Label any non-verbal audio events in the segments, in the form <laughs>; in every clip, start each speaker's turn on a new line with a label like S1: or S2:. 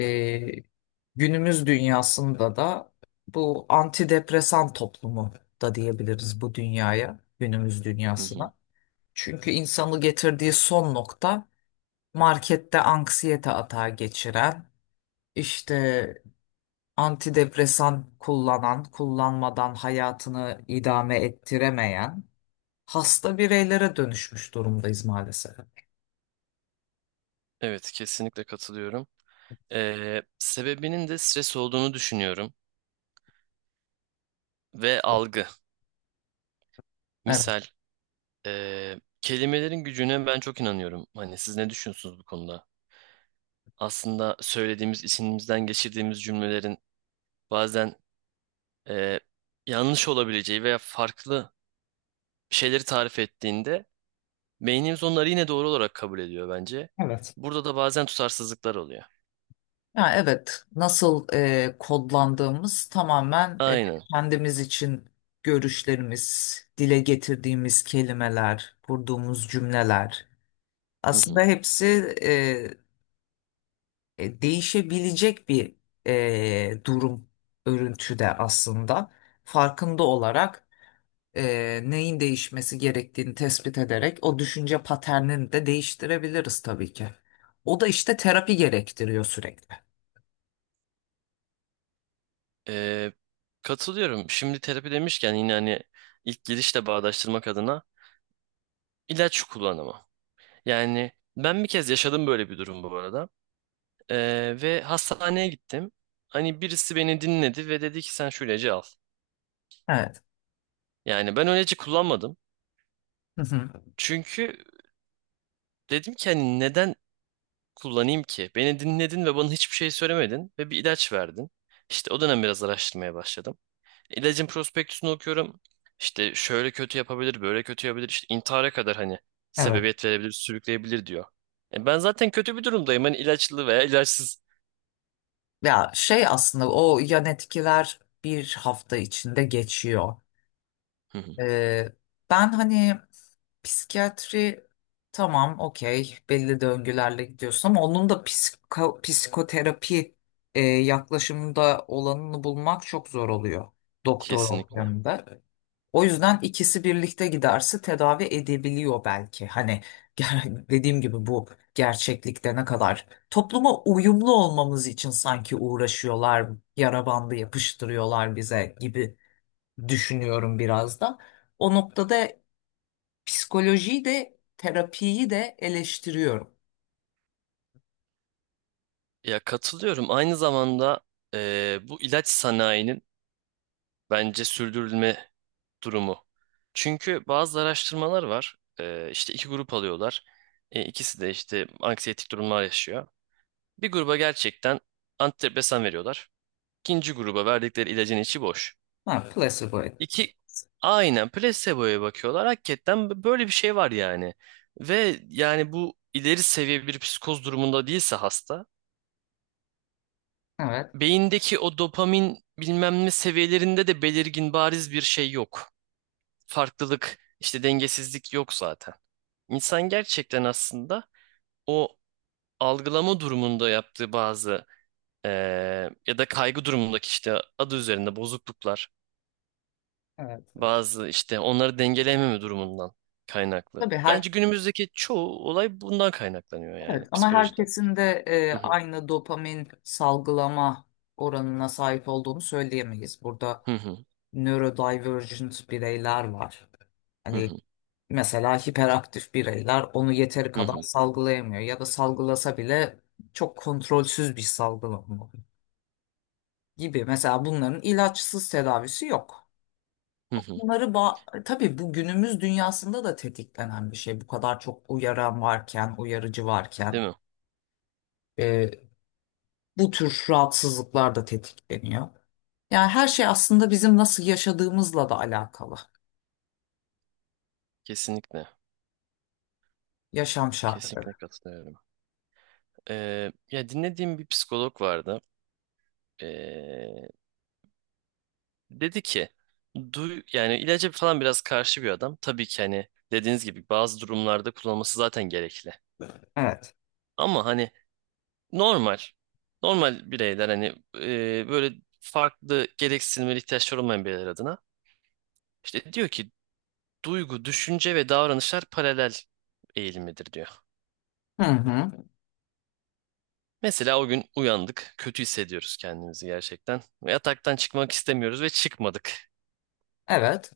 S1: E, Günümüz dünyasında da bu antidepresan toplumu da diyebiliriz bu dünyaya, günümüz
S2: Hı hı.
S1: dünyasına. Çünkü insanı getirdiği son nokta markette anksiyete atağı geçiren, işte antidepresan kullanan, kullanmadan hayatını idame ettiremeyen hasta bireylere dönüşmüş durumdayız maalesef.
S2: Evet, kesinlikle katılıyorum. Sebebinin de stres olduğunu düşünüyorum ve algı.
S1: Evet.
S2: Misal, kelimelerin gücüne ben çok inanıyorum. Hani siz ne düşünüyorsunuz bu konuda? Aslında söylediğimiz, içimizden geçirdiğimiz cümlelerin bazen ee, yanlış olabileceği veya farklı şeyleri tarif ettiğinde beynimiz onları yine doğru olarak kabul ediyor bence.
S1: Evet.
S2: Burada da bazen tutarsızlıklar oluyor.
S1: Ya evet, nasıl kodlandığımız tamamen
S2: Aynen.
S1: kendimiz için görüşlerimiz, dile getirdiğimiz kelimeler, kurduğumuz cümleler.
S2: Hı
S1: Aslında
S2: hı.
S1: hepsi değişebilecek bir durum örüntüde aslında. Farkında olarak neyin değişmesi gerektiğini tespit ederek o düşünce paternini de değiştirebiliriz tabii ki. O da işte terapi gerektiriyor sürekli.
S2: Ee, Katılıyorum. Şimdi terapi demişken yine hani ilk girişle bağdaştırmak adına ilaç kullanımı. Yani ben bir kez yaşadım böyle bir durum bu arada. Ve hastaneye gittim. Hani birisi beni dinledi ve dedi ki sen şu ilacı al.
S1: Evet.
S2: Yani ben o ilacı kullanmadım.
S1: Hı hı.
S2: Çünkü dedim ki hani neden kullanayım ki? Beni dinledin ve bana hiçbir şey söylemedin ve bir ilaç verdin. İşte o dönem biraz araştırmaya başladım. İlacın prospektüsünü okuyorum. İşte şöyle kötü yapabilir, böyle kötü yapabilir. İşte intihara kadar hani
S1: Evet.
S2: sebebiyet verebilir, sürükleyebilir diyor. E ben zaten kötü bir durumdayım. Hani ilaçlı veya ilaçsız.
S1: Ya şey aslında o yan etkiler bir hafta içinde geçiyor.
S2: Hı hı.
S1: Ee, Ben hani psikiyatri tamam okey belli döngülerle gidiyorsun ama onun da psikoterapi yaklaşımında olanını bulmak çok zor oluyor doktor
S2: Kesinlikle.
S1: ortamında. O yüzden ikisi birlikte giderse tedavi edebiliyor belki. Hani <laughs> dediğim gibi bu gerçeklikte ne kadar topluma uyumlu olmamız için sanki uğraşıyorlar, yara bandı yapıştırıyorlar bize gibi düşünüyorum biraz da. O noktada psikolojiyi de terapiyi de eleştiriyorum.
S2: Ya katılıyorum. Aynı zamanda bu ilaç sanayinin bence sürdürülme durumu. Çünkü bazı araştırmalar var. İşte iki grup alıyorlar. İkisi de işte anksiyetik durumlar yaşıyor. Bir gruba gerçekten antidepresan veriyorlar. İkinci gruba verdikleri ilacın içi boş.
S1: Ha, evet, placebo. Evet,
S2: İki aynen placebo'ya bakıyorlar. Hakikaten böyle bir şey var yani. Ve yani bu ileri seviye bir psikoz durumunda değilse hasta,
S1: evet,
S2: beyindeki o dopamin bilmem ne seviyelerinde de belirgin bariz bir şey yok. Farklılık, işte dengesizlik yok zaten. İnsan gerçekten aslında o algılama durumunda yaptığı bazı ya da kaygı durumundaki işte adı üzerinde bozukluklar,
S1: evet. Evet.
S2: bazı işte onları dengeleyememe durumundan kaynaklı.
S1: Tabii her
S2: Bence günümüzdeki çoğu olay bundan kaynaklanıyor
S1: evet
S2: yani
S1: ama
S2: psikolojide.
S1: herkesin de
S2: Hı hı,
S1: aynı dopamin salgılama oranına sahip olduğunu söyleyemeyiz. Burada
S2: hı hı,
S1: neurodivergent bireyler var.
S2: hı
S1: Hani
S2: hı,
S1: mesela hiperaktif bireyler onu yeteri
S2: hı
S1: kadar
S2: hı,
S1: salgılayamıyor ya da salgılasa bile çok kontrolsüz bir salgılama gibi. Mesela bunların ilaçsız tedavisi yok.
S2: hı hı.
S1: Tabii bu günümüz dünyasında da tetiklenen bir şey. Bu kadar çok uyaran varken, uyarıcı varken
S2: Değil mi?
S1: e, bu tür rahatsızlıklar da tetikleniyor. Yani her şey aslında bizim nasıl yaşadığımızla da alakalı.
S2: Kesinlikle.
S1: Yaşam şartları.
S2: Kesinlikle katılıyorum. Ya dinlediğim bir psikolog vardı. Ee, Dedi ki duy yani ilaca falan biraz karşı bir adam. Tabii ki hani dediğiniz gibi bazı durumlarda kullanılması zaten gerekli.
S1: Evet.
S2: Ama hani normal. Normal bireyler hani böyle farklı gereksinimleri ihtiyaçları olmayan bireyler adına. İşte diyor ki duygu, düşünce ve davranışlar paralel eğilimidir diyor.
S1: Hı hı.
S2: Mesela o gün uyandık, kötü hissediyoruz kendimizi gerçekten. Ve yataktan çıkmak istemiyoruz ve çıkmadık.
S1: Evet.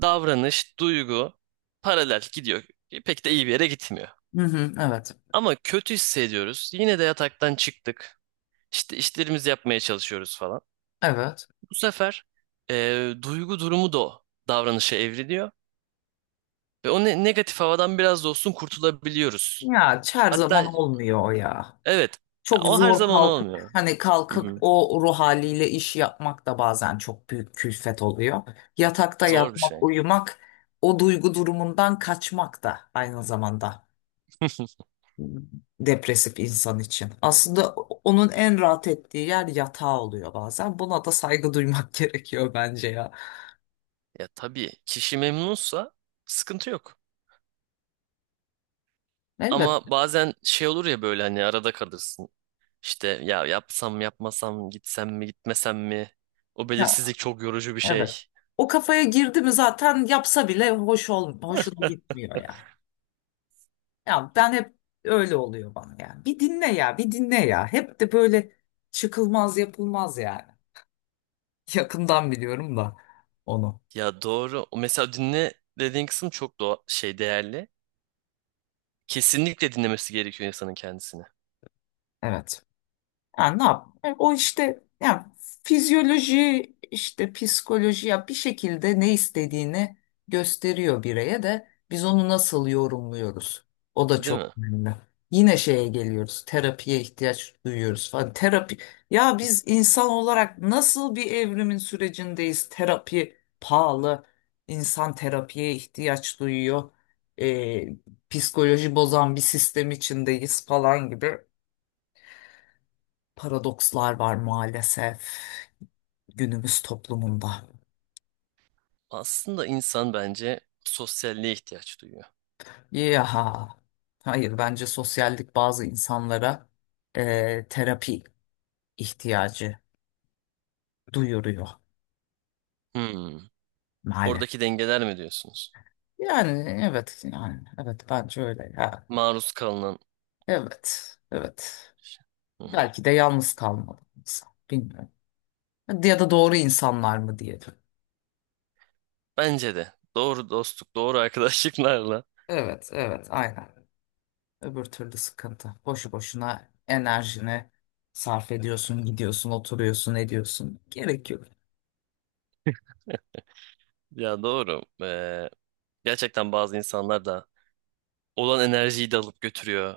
S2: Davranış, duygu paralel gidiyor. Pek de iyi bir yere gitmiyor.
S1: Hı hı. Evet.
S2: Ama kötü hissediyoruz. Yine de yataktan çıktık. İşte işlerimizi yapmaya çalışıyoruz falan.
S1: Evet.
S2: Bu sefer duygu durumu da o davranışa evriliyor ve o negatif havadan biraz da olsun kurtulabiliyoruz.
S1: Ya her
S2: Hatta
S1: zaman olmuyor o ya.
S2: evet, ya
S1: Çok
S2: o her
S1: zor
S2: zaman
S1: kalkıp
S2: olmuyor.
S1: hani
S2: Hı
S1: kalkıp
S2: hı.
S1: o ruh haliyle iş yapmak da bazen çok büyük külfet oluyor. Yatakta
S2: Zor bir
S1: yatmak,
S2: şey.
S1: uyumak, o duygu durumundan kaçmak da aynı zamanda
S2: <laughs>
S1: depresif insan için. Aslında onun en rahat ettiği yer yatağı oluyor bazen. Buna da saygı duymak <laughs> gerekiyor bence ya.
S2: Ya tabii kişi memnunsa sıkıntı yok.
S1: Elbette.
S2: Ama bazen şey olur ya böyle hani arada kalırsın. İşte ya yapsam mı, yapmasam mı, gitsem mi gitmesem mi? O belirsizlik çok yorucu bir şey.
S1: Evet. O kafaya girdi mi zaten yapsa bile hoşuna gitmiyor ya. Ya ben hep öyle oluyor bana yani. Bir dinle ya, bir dinle ya. Hep de böyle çıkılmaz yapılmaz yani. <laughs> Yakından biliyorum da onu.
S2: Ya doğru. O mesela dinle dediğin kısım çok doğa şey değerli. Kesinlikle dinlemesi gerekiyor insanın kendisini.
S1: Evet. Yani ne yap? O işte yani fizyoloji işte psikoloji ya bir şekilde ne istediğini gösteriyor bireye de biz onu nasıl yorumluyoruz? O da
S2: Değil
S1: çok
S2: mi?
S1: önemli. Yine şeye geliyoruz. Terapiye ihtiyaç duyuyoruz falan. Terapi ya biz insan olarak nasıl bir evrimin sürecindeyiz? Terapi pahalı. İnsan terapiye ihtiyaç duyuyor. E, Psikoloji bozan bir sistem içindeyiz falan gibi. Paradokslar var maalesef günümüz toplumunda.
S2: Aslında insan bence sosyalliğe ihtiyaç duyuyor.
S1: Yaha. Hayır bence sosyallik bazı insanlara terapi ihtiyacı duyuruyor
S2: Hmm.
S1: maalesef.
S2: Oradaki dengeler mi diyorsunuz?
S1: Yani evet yani evet bence öyle ya.
S2: Maruz kalınan
S1: Evet, evet.
S2: şey. Hı hı.
S1: Belki de yalnız kalmalı insan bilmiyorum. Ya da doğru insanlar mı diyelim.
S2: Bence de. Doğru dostluk, doğru arkadaşlıklarla.
S1: Evet, evet, aynen. Öbür türlü sıkıntı. Boşu boşuna enerjini sarf ediyorsun, gidiyorsun, oturuyorsun, ediyorsun. Gerek yok.
S2: Ya doğru. Gerçekten bazı insanlar da olan enerjiyi de alıp götürüyor.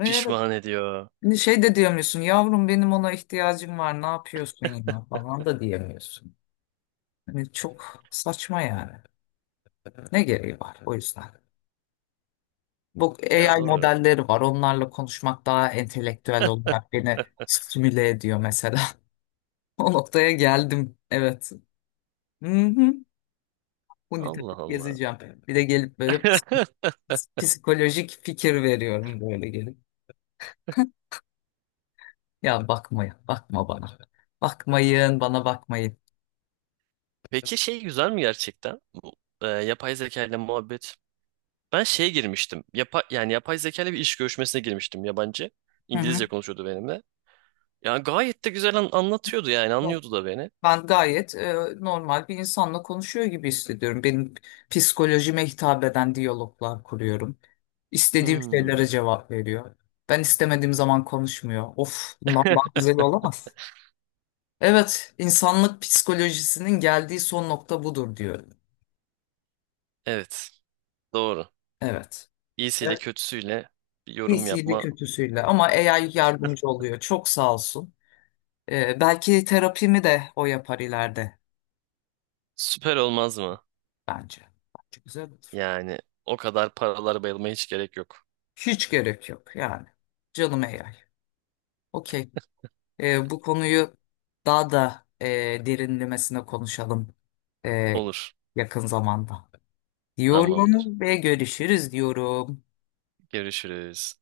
S1: Ee,
S2: Pişman ediyor.
S1: Şey de diyemiyorsun, yavrum benim ona ihtiyacım var, ne yapıyorsun ya falan da diyemiyorsun. Hani çok saçma yani. Ne gereği var o yüzden. Bu
S2: Ya
S1: AI
S2: doğru.
S1: modelleri var, onlarla konuşmak daha entelektüel olarak beni stimüle ediyor mesela. <laughs> O noktaya geldim, evet. Hı hı. Huni
S2: Allah
S1: takıp
S2: Allah.
S1: gezeceğim. Bir de gelip böyle
S2: <laughs>
S1: psikolojik fikir veriyorum böyle gelip. <laughs> Ya bakmayın, bakma bana. Bakmayın, bana bakmayın.
S2: Peki şey güzel mi gerçekten? Bu, yapay zeka ile muhabbet. Ben şeye girmiştim. Yani yapay zeka ile bir iş görüşmesine girmiştim yabancı.
S1: Hı hı.
S2: İngilizce konuşuyordu benimle. Yani gayet de güzel anlatıyordu yani
S1: Evet.
S2: anlıyordu da beni.
S1: Ben gayet normal bir insanla konuşuyor gibi hissediyorum. Benim psikolojime hitap eden diyaloglar kuruyorum. İstediğim
S2: Hmm.
S1: şeylere cevap veriyor. Ben istemediğim zaman konuşmuyor. Of, bundan daha güzel olamaz. Evet, insanlık psikolojisinin geldiği son nokta budur diyorum.
S2: Evet. Doğru.
S1: Evet.
S2: İyisiyle kötüsüyle bir yorum
S1: İyisiyle
S2: yapma
S1: kötüsüyle ama AI yardımcı oluyor. Çok sağ olsun. Belki terapimi de o yapar ileride
S2: süper olmaz mı?
S1: bence. Bence güzel olur.
S2: Yani o kadar paralar bayılmaya hiç gerek yok.
S1: Hiç gerek yok yani. Canım AI. Okey. Bu konuyu daha da derinlemesine konuşalım e,
S2: Olur.
S1: yakın zamanda.
S2: Tamamdır.
S1: Diyorum ve görüşürüz diyorum.
S2: Görüşürüz.